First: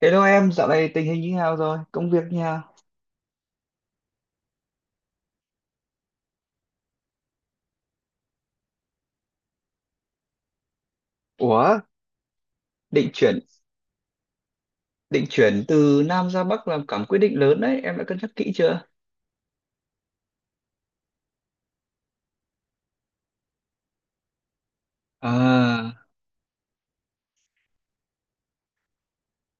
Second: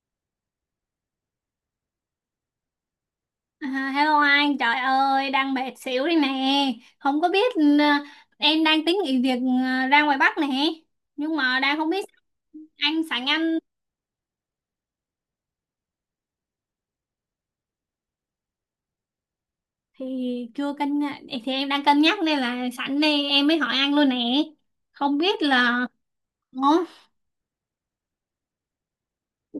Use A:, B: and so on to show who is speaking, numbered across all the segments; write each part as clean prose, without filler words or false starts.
A: Hello em, dạo này tình hình như nào rồi? Công việc như nào?
B: À, hello anh, trời ơi, đang mệt xỉu đây nè. Không có biết em đang tính nghỉ việc ra ngoài Bắc nè. Nhưng mà đang
A: Ủa,
B: không biết anh,
A: định
B: sẵn
A: chuyển
B: anh
A: định chuyển từ Nam ra Bắc là cả một quyết định lớn đấy, em đã cân nhắc kỹ chưa?
B: thì chưa cân nhắc- thì em đang cân nhắc, nên là sẵn đây em mới hỏi anh luôn nè. Không biết là.
A: À,
B: Ủa?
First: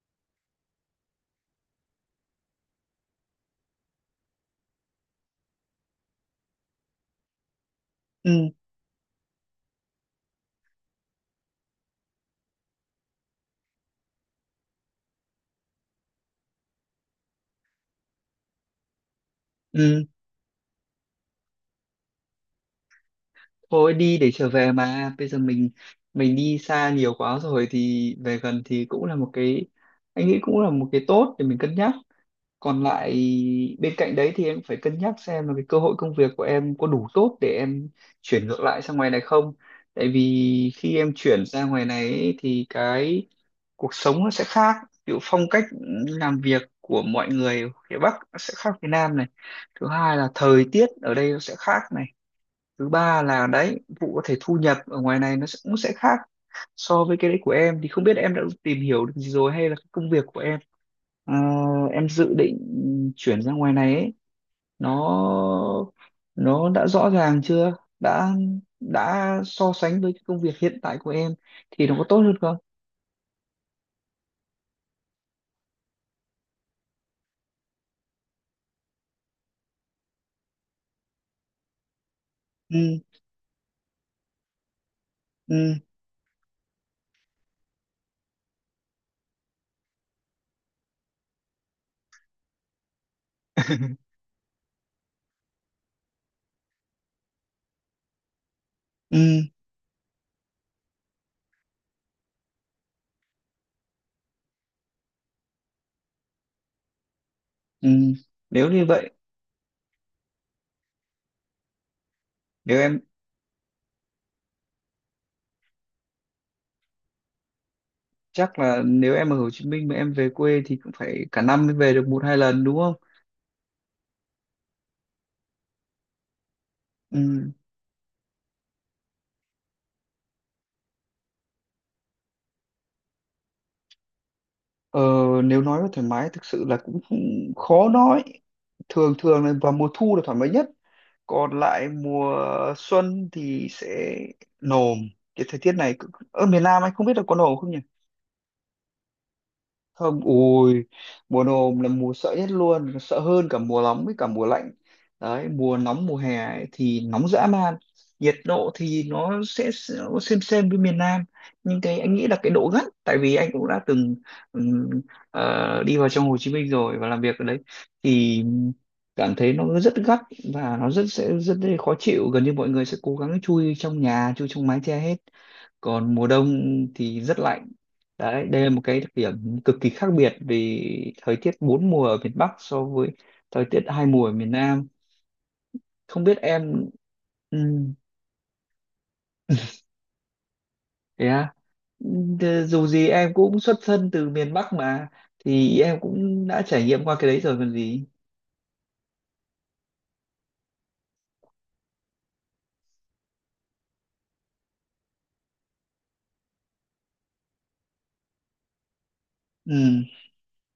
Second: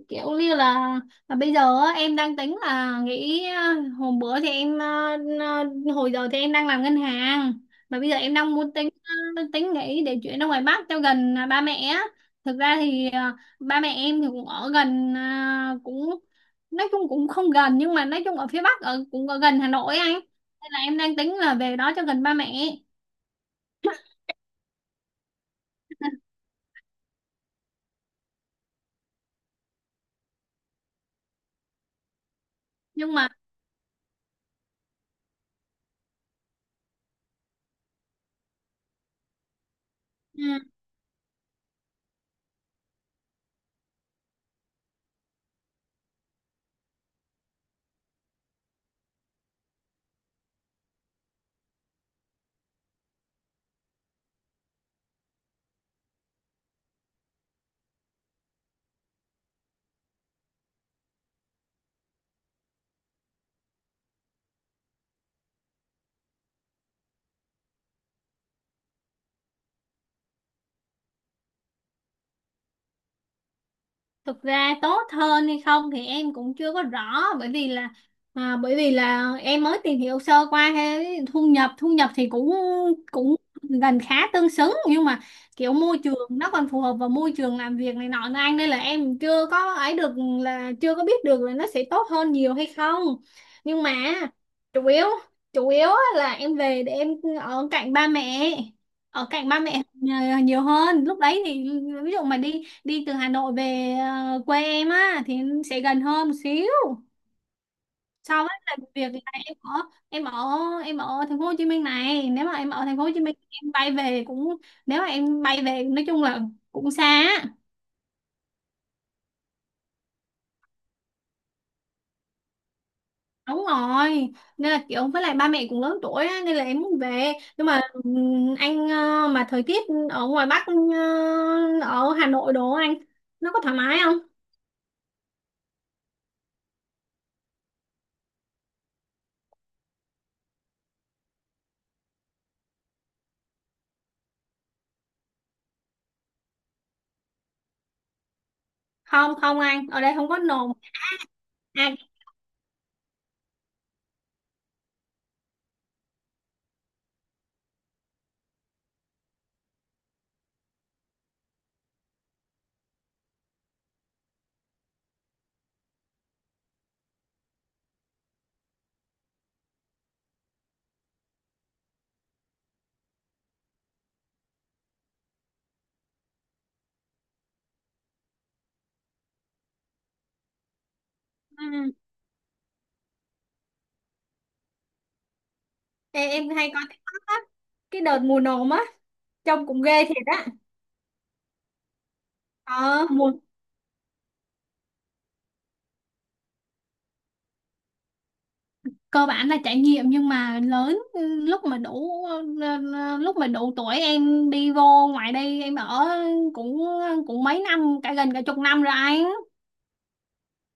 B: Kiểu như là, bây giờ á, em đang tính là nghĩ, hôm bữa thì em, hồi giờ thì em đang làm ngân hàng, mà bây giờ em
A: ừ,
B: đang muốn tính, tính nghĩ để chuyển ra ngoài Bắc cho gần, ba mẹ á. Thực ra thì, ba mẹ em thì cũng ở gần, cũng nói chung cũng không gần, nhưng mà nói chung ở phía Bắc ở cũng ở gần Hà Nội
A: ừ,
B: anh, nên là em đang tính là về đó cho gần ba mẹ,
A: Thôi đi để trở về mà. Bây giờ mình đi xa nhiều quá rồi thì về gần thì cũng là một cái, anh nghĩ cũng là một cái tốt để mình cân nhắc. Còn lại
B: nhưng mà
A: bên cạnh đấy thì em phải cân nhắc xem là cái cơ hội công việc của em có đủ tốt để em chuyển ngược lại sang ngoài này không? Tại
B: ừ,
A: vì khi em chuyển ra ngoài này ấy, thì cái cuộc sống nó sẽ khác, ví dụ phong cách làm việc của mọi người ở phía Bắc nó sẽ khác phía Nam này, thứ hai là thời tiết ở đây nó sẽ khác này, thứ ba là đấy vụ có thể thu nhập ở ngoài này nó sẽ, cũng sẽ khác so với cái đấy của em, thì không biết em đã tìm hiểu được gì rồi hay là cái công việc của em, ờ, em dự định chuyển ra ngoài này ấy, nó nó đã rõ ràng chưa, đã đã so sánh với cái công việc hiện tại của em thì nó có tốt hơn không.
B: thực ra tốt hơn hay không thì em cũng chưa có rõ, bởi vì là em mới tìm hiểu sơ qua cái thu nhập, thì cũng
A: Ừ.
B: cũng gần khá tương xứng, nhưng mà kiểu môi trường nó còn phù hợp vào môi trường làm việc này nọ nữa anh, nên là em chưa có ấy được, là chưa có biết được là nó sẽ tốt hơn nhiều hay không, nhưng mà chủ yếu chủ yếu á là em về để em ở cạnh ba mẹ, ở
A: Ừ.
B: cạnh ba mẹ nhiều nhiều hơn lúc đấy thì ví dụ mà đi đi từ Hà Nội về quê em á thì sẽ gần hơn một xíu.
A: Ừ,
B: Sau đó
A: nếu
B: là
A: như
B: việc
A: vậy,
B: là em ở em ở em ở thành phố Hồ Chí Minh này, nếu mà em
A: nếu
B: ở thành
A: em,
B: phố Hồ Chí Minh em bay về cũng, nếu mà em bay về nói chung là cũng xa á.
A: chắc là nếu em ở Hồ Chí Minh mà em về quê thì cũng phải cả năm mới về được một hai lần đúng không?
B: Đúng rồi, nên là kiểu với lại ba mẹ cũng lớn tuổi á, nên là em muốn về.
A: Ừ.
B: Nhưng mà anh, mà thời tiết ở ngoài Bắc, ở Hà Nội đồ anh, nó có thoải mái không?
A: Ờ, nếu nói về thoải mái thực sự là cũng khó nói. Thường thường là vào mùa thu là thoải mái nhất, còn lại mùa xuân thì sẽ nồm. Cái thời tiết ở miền Nam anh không biết là có nồm không nhỉ?
B: Không không, anh ở đây
A: Không,
B: không có nồm.
A: ui, mùa nồm là mùa sợ nhất luôn, sợ hơn cả mùa nóng với cả mùa lạnh. Đấy mùa nóng mùa hè ấy, thì nóng dã man, nhiệt độ thì nó sẽ nó xem với miền Nam, nhưng cái anh nghĩ là cái độ gắt, tại vì anh cũng đã từng, ừm, đi vào trong Hồ Chí Minh rồi và làm việc ở đấy, thì cảm thấy nó rất gắt và nó sẽ rất khó chịu, gần như mọi người sẽ cố gắng chui trong nhà chui trong mái che hết. Còn mùa đông thì rất lạnh. Đấy đây là một cái đặc điểm cực kỳ khác biệt vì thời tiết
B: à,
A: bốn mùa ở miền Bắc so với thời tiết hai mùa ở miền Nam.
B: Ê,
A: Không biết
B: em hay coi
A: em,
B: TikTok á,
A: ừ,
B: cái đợt mùa nồm á trông cũng ghê thiệt á.
A: thế à? Ừ, dù
B: Ờ
A: gì
B: mùa
A: em cũng xuất thân từ miền Bắc mà, thì em cũng đã trải nghiệm qua cái đấy rồi còn gì.
B: Cơ bản là trải nghiệm, nhưng mà lớn lúc mà đủ tuổi em đi vô ngoài đây em ở cũng cũng mấy năm, cả gần cả chục năm rồi anh.
A: Ừ.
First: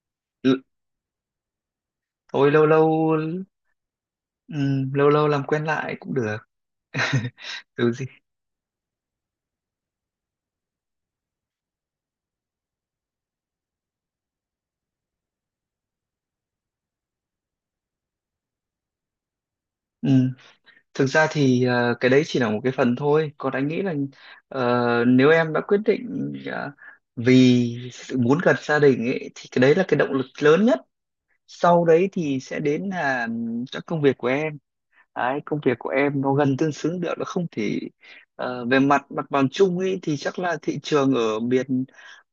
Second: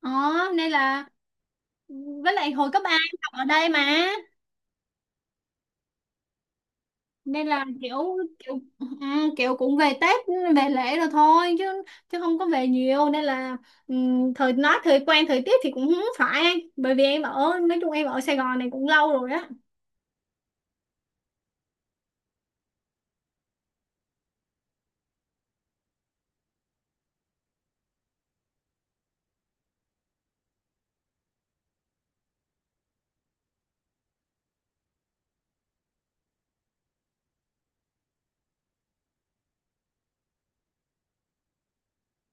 B: Đó
A: l-
B: nên là, với
A: Thôi
B: lại
A: lâu
B: hồi cấp ba
A: lâu,
B: em học ở đây mà.
A: ừ, lâu lâu làm quen lại cũng được.
B: Nên là
A: Dù
B: kiểu
A: gì,
B: kiểu à, kiểu cũng về Tết, về lễ rồi thôi, chứ chứ không có về nhiều, nên là thời nói thời quen thời tiết thì cũng không phải, bởi vì em ở, nói chung em ở Sài Gòn này cũng lâu rồi á.
A: ừ. Thực ra thì cái đấy chỉ là một cái phần thôi. Còn anh nghĩ là, ờ, nếu em đã quyết định, vì sự muốn gần gia đình ấy, thì cái đấy là cái động lực lớn nhất. Sau đấy thì sẽ đến là các công việc của em. Đấy, công việc của em nó gần tương xứng được nó không thể, về mặt mặt bằng chung ấy thì chắc là thị trường ở miền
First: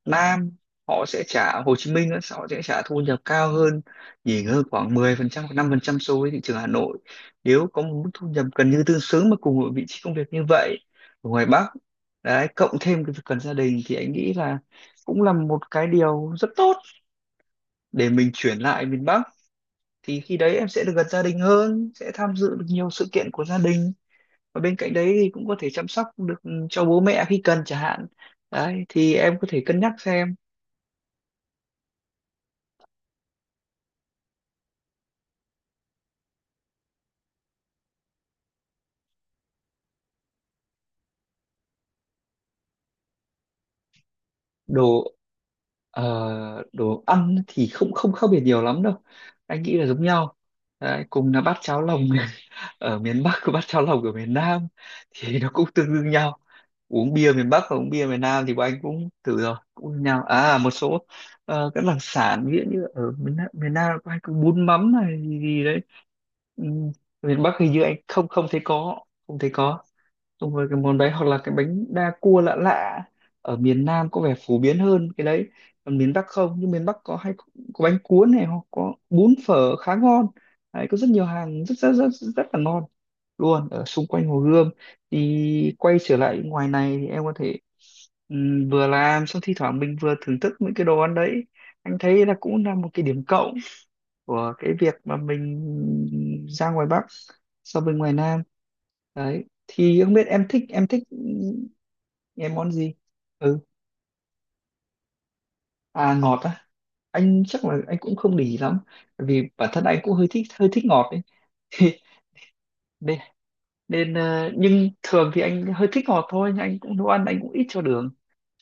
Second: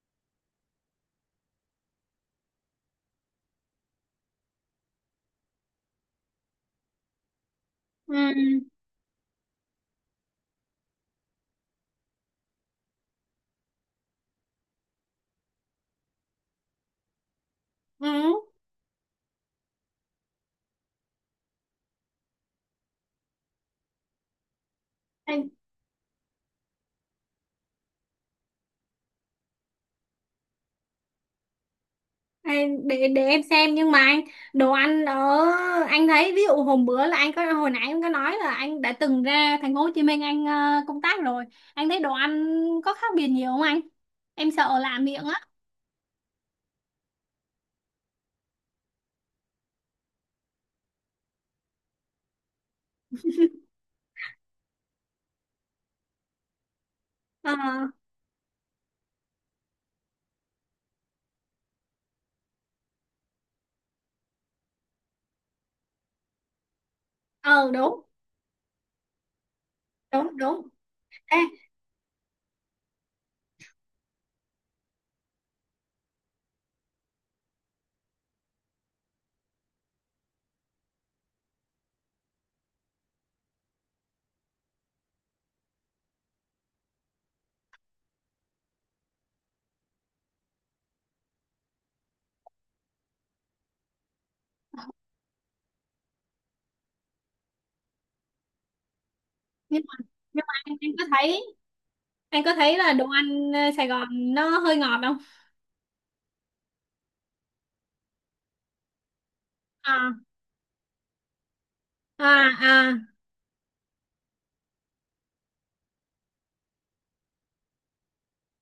A: Nam, họ sẽ trả, Hồ Chí Minh á, họ sẽ trả thu nhập cao hơn, nhỉnh hơn khoảng 10% hoặc 5% so với thị trường Hà Nội. Nếu có một mức thu nhập
B: Ừ.
A: gần như tương xứng mà cùng một vị trí công việc như vậy ở ngoài Bắc, đấy cộng thêm cái việc cần gia đình thì anh nghĩ là cũng là một cái điều rất tốt để mình
B: Ừ.
A: chuyển lại miền Bắc. Thì khi đấy em sẽ được gần gia đình hơn, sẽ tham dự được nhiều sự kiện của gia đình, và bên cạnh đấy thì cũng
B: Em-
A: có thể chăm sóc được, ừ, cho bố mẹ khi cần chẳng hạn. Đấy thì em có thể cân nhắc xem.
B: để em xem. Nhưng mà anh, đồ ăn ở, anh thấy ví dụ hôm bữa là anh có, hồi nãy anh có nói là anh đã từng ra thành phố Hồ Chí Minh anh công tác rồi, anh thấy đồ ăn có khác biệt nhiều không anh, em sợ làm
A: Đồ,
B: miệng á?
A: đồ ăn thì không không khác biệt nhiều lắm đâu, anh nghĩ là giống nhau. Đấy, cùng là bát cháo lòng ở miền Bắc và bát cháo lòng ở miền Nam thì nó cũng tương đương nhau. Uống bia miền
B: Ờ,
A: Bắc và uống bia miền Nam thì bọn anh cũng thử rồi cũng như nhau à, một số các đặc sản ví dụ như ở miền Nam có anh có bún mắm này gì, gì đấy. Ừm, Miền Bắc hình
B: ờ,
A: như anh
B: đúng,
A: không không thấy có, không thấy có.
B: đúng,
A: Đúng rồi,
B: đúng.
A: cái món đấy hoặc
B: Ê,
A: là cái bánh đa cua lạ lạ ở miền Nam có vẻ phổ biến hơn cái đấy, còn miền Bắc không, nhưng miền Bắc có hay có bánh cuốn này hoặc có bún phở khá ngon. Đấy có rất nhiều hàng rất rất rất rất là ngon luôn ở xung quanh Hồ Gươm. Thì quay trở lại ngoài này thì em có thể, vừa làm xong thi thoảng mình vừa thưởng thức những cái đồ ăn đấy. Anh thấy là cũng là một cái điểm cộng của cái việc mà mình ra ngoài Bắc so với ngoài Nam. Đấy
B: nhưng
A: thì
B: mà,
A: không biết
B: nhưng
A: em
B: mà
A: thích,
B: anh,
A: em thích
B: anh
A: em
B: có
A: món
B: thấy
A: gì.
B: là đồ ăn
A: Ừ,
B: ờ, Sài Gòn nó hơi ngọt không?
A: à ngọt á, anh chắc là anh cũng không để ý lắm. Bởi vì bản thân anh
B: À,
A: cũng hơi thích ngọt đấy.
B: à, à.
A: nên, nên, nhưng thường thì anh hơi thích ngọt thôi, nhưng anh cũng nấu ăn anh cũng ít cho đường,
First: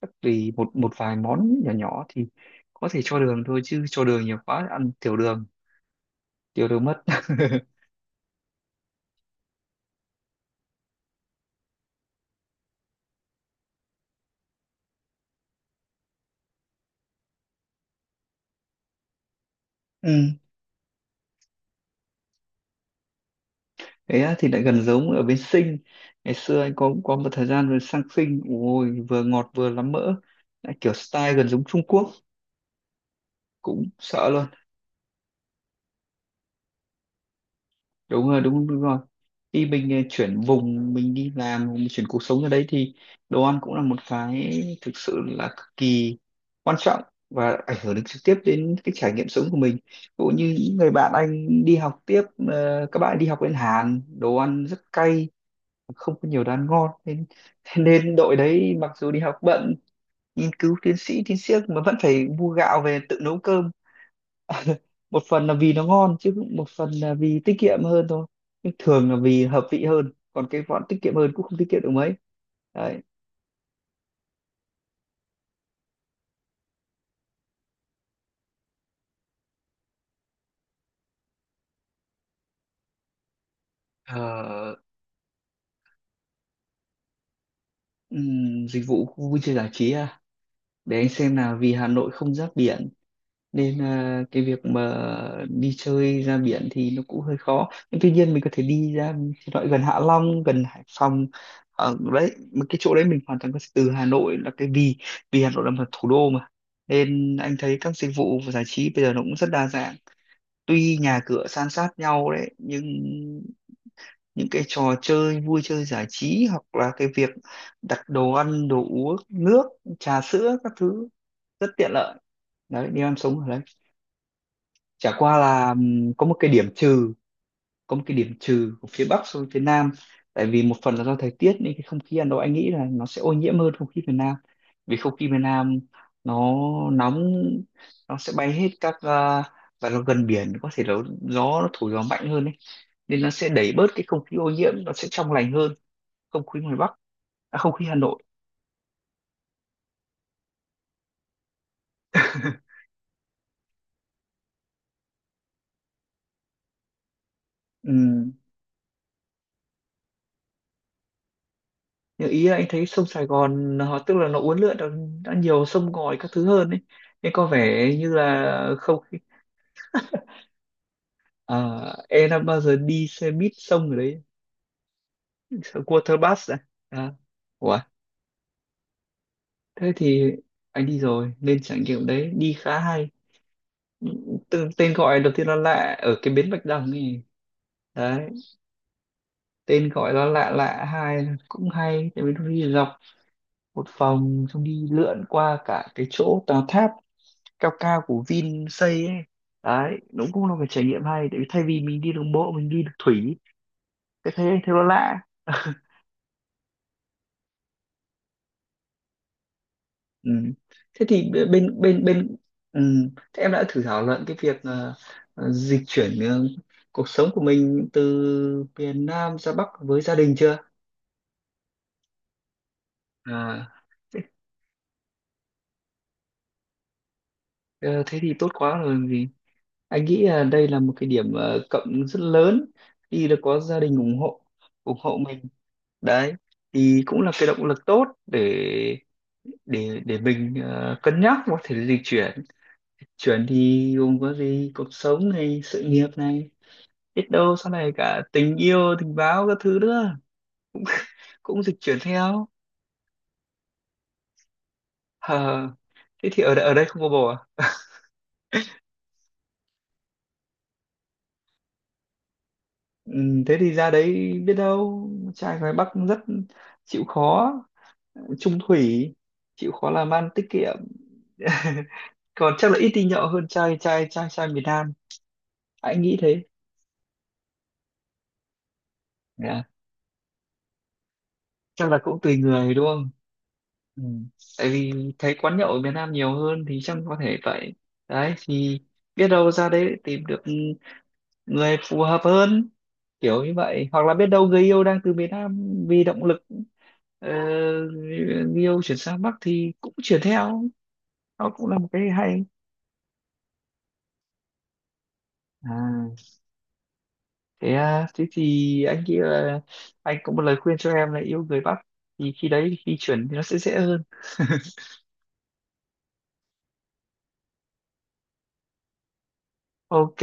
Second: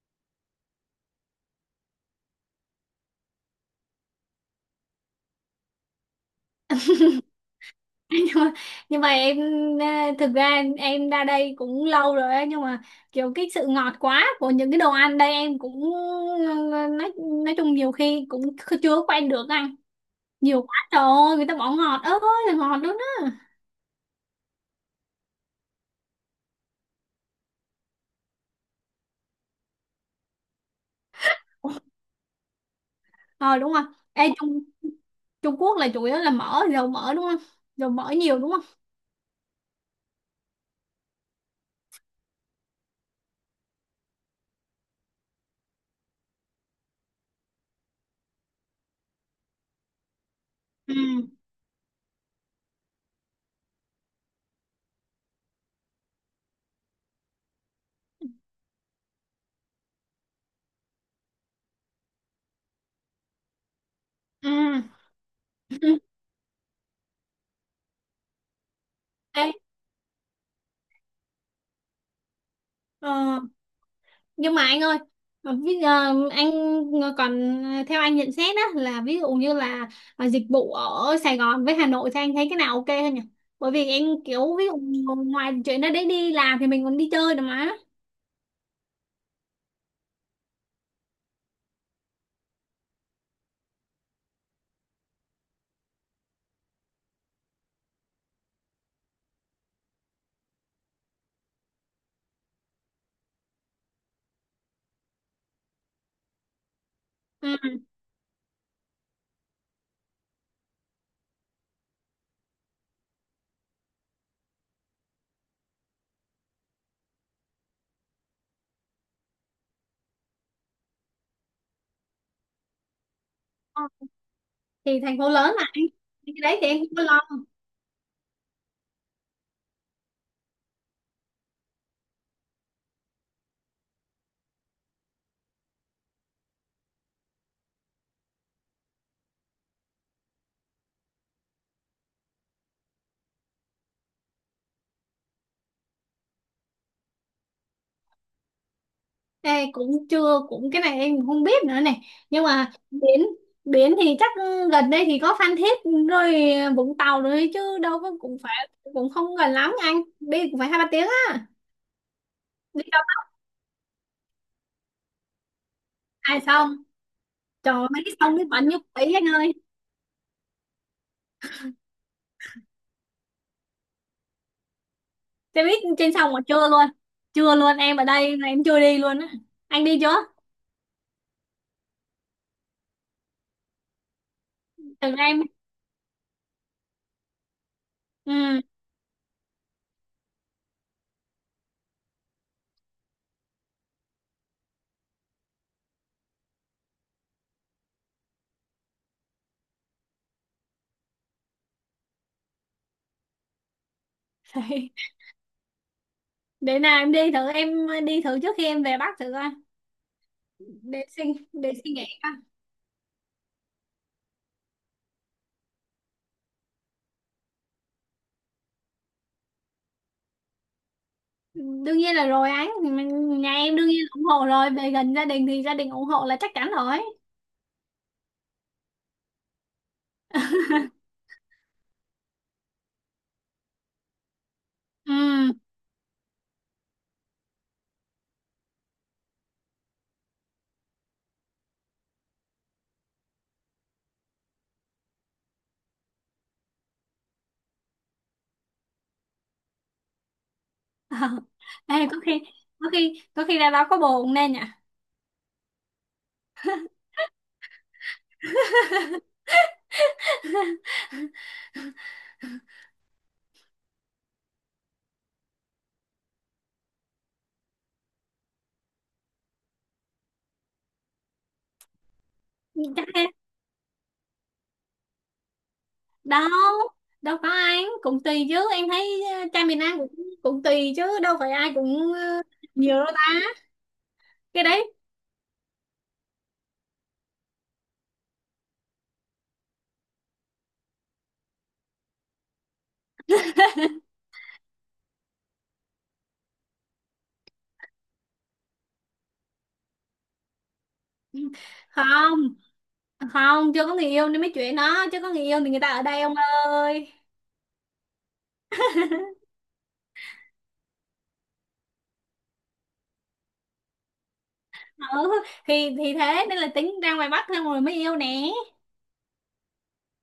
A: chắc vì một một vài món nhỏ nhỏ thì có thể cho đường thôi, chứ cho đường nhiều quá ăn tiểu đường, tiểu đường mất.
B: nhưng mà, nhưng mà em ờ, thực ra em, ra đây cũng lâu rồi ấy, nhưng mà kiểu cái sự ngọt quá của những cái đồ ăn đây em cũng ờ, nói nói chung nhiều khi cũng chưa quen được anh,
A: Ừ.
B: nhiều quá trời ơi, người ta bỏ ngọt ơi là ngọt luôn á.
A: Thế á, thì lại gần giống ở bên Sinh. Ngày xưa anh có một thời gian rồi sang Sinh, ôi vừa ngọt vừa lắm mỡ, lại kiểu style gần giống Trung Quốc,
B: Ờ, đúng rồi.
A: cũng sợ
B: Ê,
A: luôn.
B: Trung Trung Quốc là chủ yếu là mỡ, dầu mỡ đúng không, dầu mỡ
A: Đúng
B: nhiều
A: rồi,
B: đúng không?
A: đúng, đúng rồi. Khi mình chuyển vùng, mình đi làm, mình chuyển cuộc sống ở đấy thì đồ ăn cũng là một cái thực sự là cực kỳ quan trọng, và ảnh hưởng đến trực tiếp đến cái trải nghiệm sống của mình. Cũng như những người
B: Ừ.
A: bạn anh đi học tiếp, các bạn đi học bên Hàn, đồ ăn rất cay, không có nhiều đồ ăn ngon, nên thế nên đội đấy mặc dù đi học bận nghiên cứu tiến sĩ mà vẫn phải mua gạo về tự nấu cơm.
B: Ừ.
A: Một phần là vì nó ngon, chứ một phần là vì tiết kiệm hơn thôi, nhưng thường là vì
B: Ê,
A: hợp vị hơn, còn cái bọn tiết kiệm hơn cũng không tiết kiệm được mấy. Đấy.
B: ờ nhưng mà anh ơi, bây giờ anh còn, theo anh nhận xét á là ví dụ như là, dịch vụ ở Sài Gòn với Hà Nội thì anh thấy cái nào ok hơn nhỉ? Bởi vì em kiểu ví
A: Ờ,
B: dụ ngoài chuyện đó đấy, đi làm thì mình còn đi chơi được mà.
A: dịch vụ khu vui chơi giải trí à, để anh xem nào, vì Hà Nội không giáp biển, nên à, cái việc mà đi chơi ra biển thì nó cũng hơi khó, nhưng tuy nhiên mình có thể đi ra thì loại gần Hạ Long gần Hải Phòng. Ở đấy mà cái chỗ đấy mình hoàn toàn có thể từ Hà Nội là cái vì, vì Hà Nội là một thủ đô mà, nên anh
B: Ừ.
A: thấy các dịch vụ và giải trí bây giờ nó cũng rất đa dạng. Tuy nhà cửa san sát nhau đấy, nhưng những cái trò chơi vui chơi giải trí hoặc là cái việc đặt đồ ăn đồ uống nước trà sữa các thứ rất tiện lợi. Đấy nếu em sống ở,
B: Thì
A: chả
B: thành phố
A: qua
B: lớn mà
A: là
B: anh,
A: có
B: cái
A: một cái
B: đấy thì
A: điểm
B: em cũng có
A: trừ,
B: lo.
A: có một cái điểm trừ của phía Bắc so với phía Nam, tại vì một phần là do thời tiết nên cái không khí Hà Nội anh nghĩ là nó sẽ ô nhiễm hơn không khí miền Nam. Vì không khí miền Nam nó nóng, nó sẽ bay hết các, à, và nó gần biển có thể là gió nó thổi mạnh hơn ấy, nên nó sẽ đẩy bớt cái không khí ô nhiễm, nó sẽ trong lành hơn không khí ngoài Bắc, à, không khí Hà Nội.
B: Ê, cũng chưa cũng cái này em không biết nữa này. Nhưng mà biển, thì chắc gần đây thì có Phan Thiết rồi Vũng Tàu rồi, chứ đâu có,
A: Ừ.
B: cũng phải, cũng không gần lắm anh, đi cũng phải hai ba tiếng á.
A: Nhưng ý là anh
B: Đi,
A: thấy sông Sài Gòn họ tức là nó uốn lượn đã nhiều sông ngòi các
B: ai
A: thứ hơn
B: xong,
A: ấy, nên có
B: trời ơi,
A: vẻ
B: mấy
A: như
B: cái sông nước
A: là
B: bẩn như
A: không
B: quỷ
A: khí-
B: anh ơi.
A: à, em đã bao giờ đi xe buýt sông ở đấy,
B: Xe
A: xe
B: buýt trên
A: water
B: sông mà
A: bus à?
B: chưa luôn,
A: À, ủa,
B: em ở đây mà em chưa đi luôn á. Anh
A: thế
B: đi chưa?
A: thì anh đi rồi, nên trải nghiệm đấy đi khá hay. Từ, tên
B: Thử
A: gọi đầu
B: em.
A: tiên là lạ ở cái bến Bạch Đằng ấy, đấy
B: Ừ.
A: tên gọi nó lạ lạ, hai là cũng hay tại vì nó đi dọc một vòng xong đi lượn qua cả cái chỗ tòa tháp cao cao của Vin xây ấy. Đấy nó cũng là một cái trải nghiệm hay, tại vì thay vì mình đi đường bộ mình đi được thủy, cái thế thế nó lạ.
B: Để nào em đi thử, trước khi em về Bắc thử coi.
A: Ừ. Thế
B: để suy
A: thì
B: để
A: bên
B: suy
A: bên
B: nghĩ coi.
A: bên ừ. Thế em đã thử thảo luận cái việc, dịch chuyển, cuộc sống của mình từ miền Nam ra Bắc với gia đình chưa?
B: Đương nhiên là rồi anh. Nhà
A: À,
B: em đương nhiên là ủng
A: thế,
B: hộ rồi, về gần gia đình thì gia đình ủng hộ là chắc chắn rồi.
A: ờ, thế thì tốt quá rồi, anh nghĩ là đây là một cái điểm, cộng rất lớn khi đã có gia đình ủng hộ, ủng hộ mình.
B: Ừ.
A: Đấy thì cũng là cái động lực tốt để để mình, cân nhắc có thể dịch chuyển. Chuyển thì gồm có gì, cuộc sống này, sự nghiệp này, biết đâu sau này cả tình yêu tình báo các thứ nữa cũng dịch
B: Ê,
A: chuyển theo.
B: có khi ra đó có bồ cũng nên nhỉ.
A: Hờ, thế thì ở đây không có bồ à? Ừ, thế thì ra đấy biết đâu trai ngoài Bắc cũng rất chịu khó, trung thủy, chịu khó làm ăn tiết kiệm, còn chắc là ít đi nhậu
B: Chắc
A: hơn trai trai trai trai miền Nam, anh nghĩ
B: đâu
A: thế.
B: đâu có ai, cũng cũng tùy chứ, em thấy
A: Dạ.
B: trai miền Nam cũng, cũng tùy chứ đâu phải ai
A: Chắc là
B: cũng
A: cũng tùy
B: ờ,
A: người đúng
B: nhiều đâu
A: không.
B: ta,
A: Ừ.
B: cái
A: Tại vì
B: đấy.
A: thấy quán nhậu ở miền Nam nhiều hơn thì chắc có thể vậy. Đấy thì biết đâu ra đấy tìm được người phù hợp hơn, kiểu như vậy, hoặc là biết đâu người yêu đang từ miền Nam vì động lực, ờ, người yêu chuyển sang Bắc thì cũng chuyển theo, nó cũng là một cái hay.
B: Không không, chưa có người yêu nên mới chuyện đó chứ, có người yêu thì người ta ở
A: À
B: đây ông ơi.
A: thế à, thế thì anh nghĩ là anh có một lời khuyên cho em là yêu người Bắc, thì khi đấy khi chuyển thì nó sẽ dễ hơn.
B: Ừ, thì thế nên là tính ra ngoài Bắc thôi, rồi mới yêu nè.
A: Ok,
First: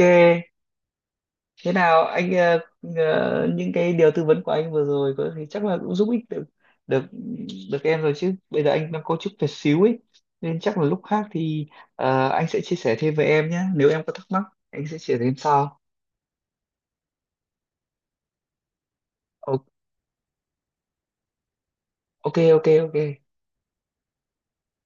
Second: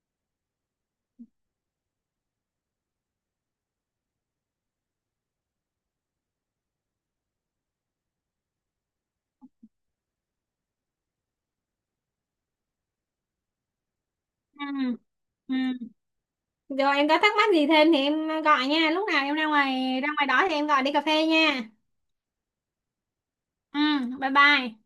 A: thế nào anh, những cái điều tư vấn của anh vừa rồi có thì chắc là cũng giúp ích được, được được em rồi, chứ bây giờ anh đang có chút việc xíu ấy, nên chắc là lúc khác thì, anh sẽ chia sẻ thêm với em nhé, nếu em có thắc mắc anh sẽ
B: Ừ.
A: chia sẻ thêm
B: Ừ.
A: sau.
B: Rồi em có thắc mắc gì thêm thì em gọi nha, lúc nào em ra
A: Ok,
B: ngoài, đó thì em gọi đi cà phê nha.
A: ok ok, ok.
B: Ừ, bye bye.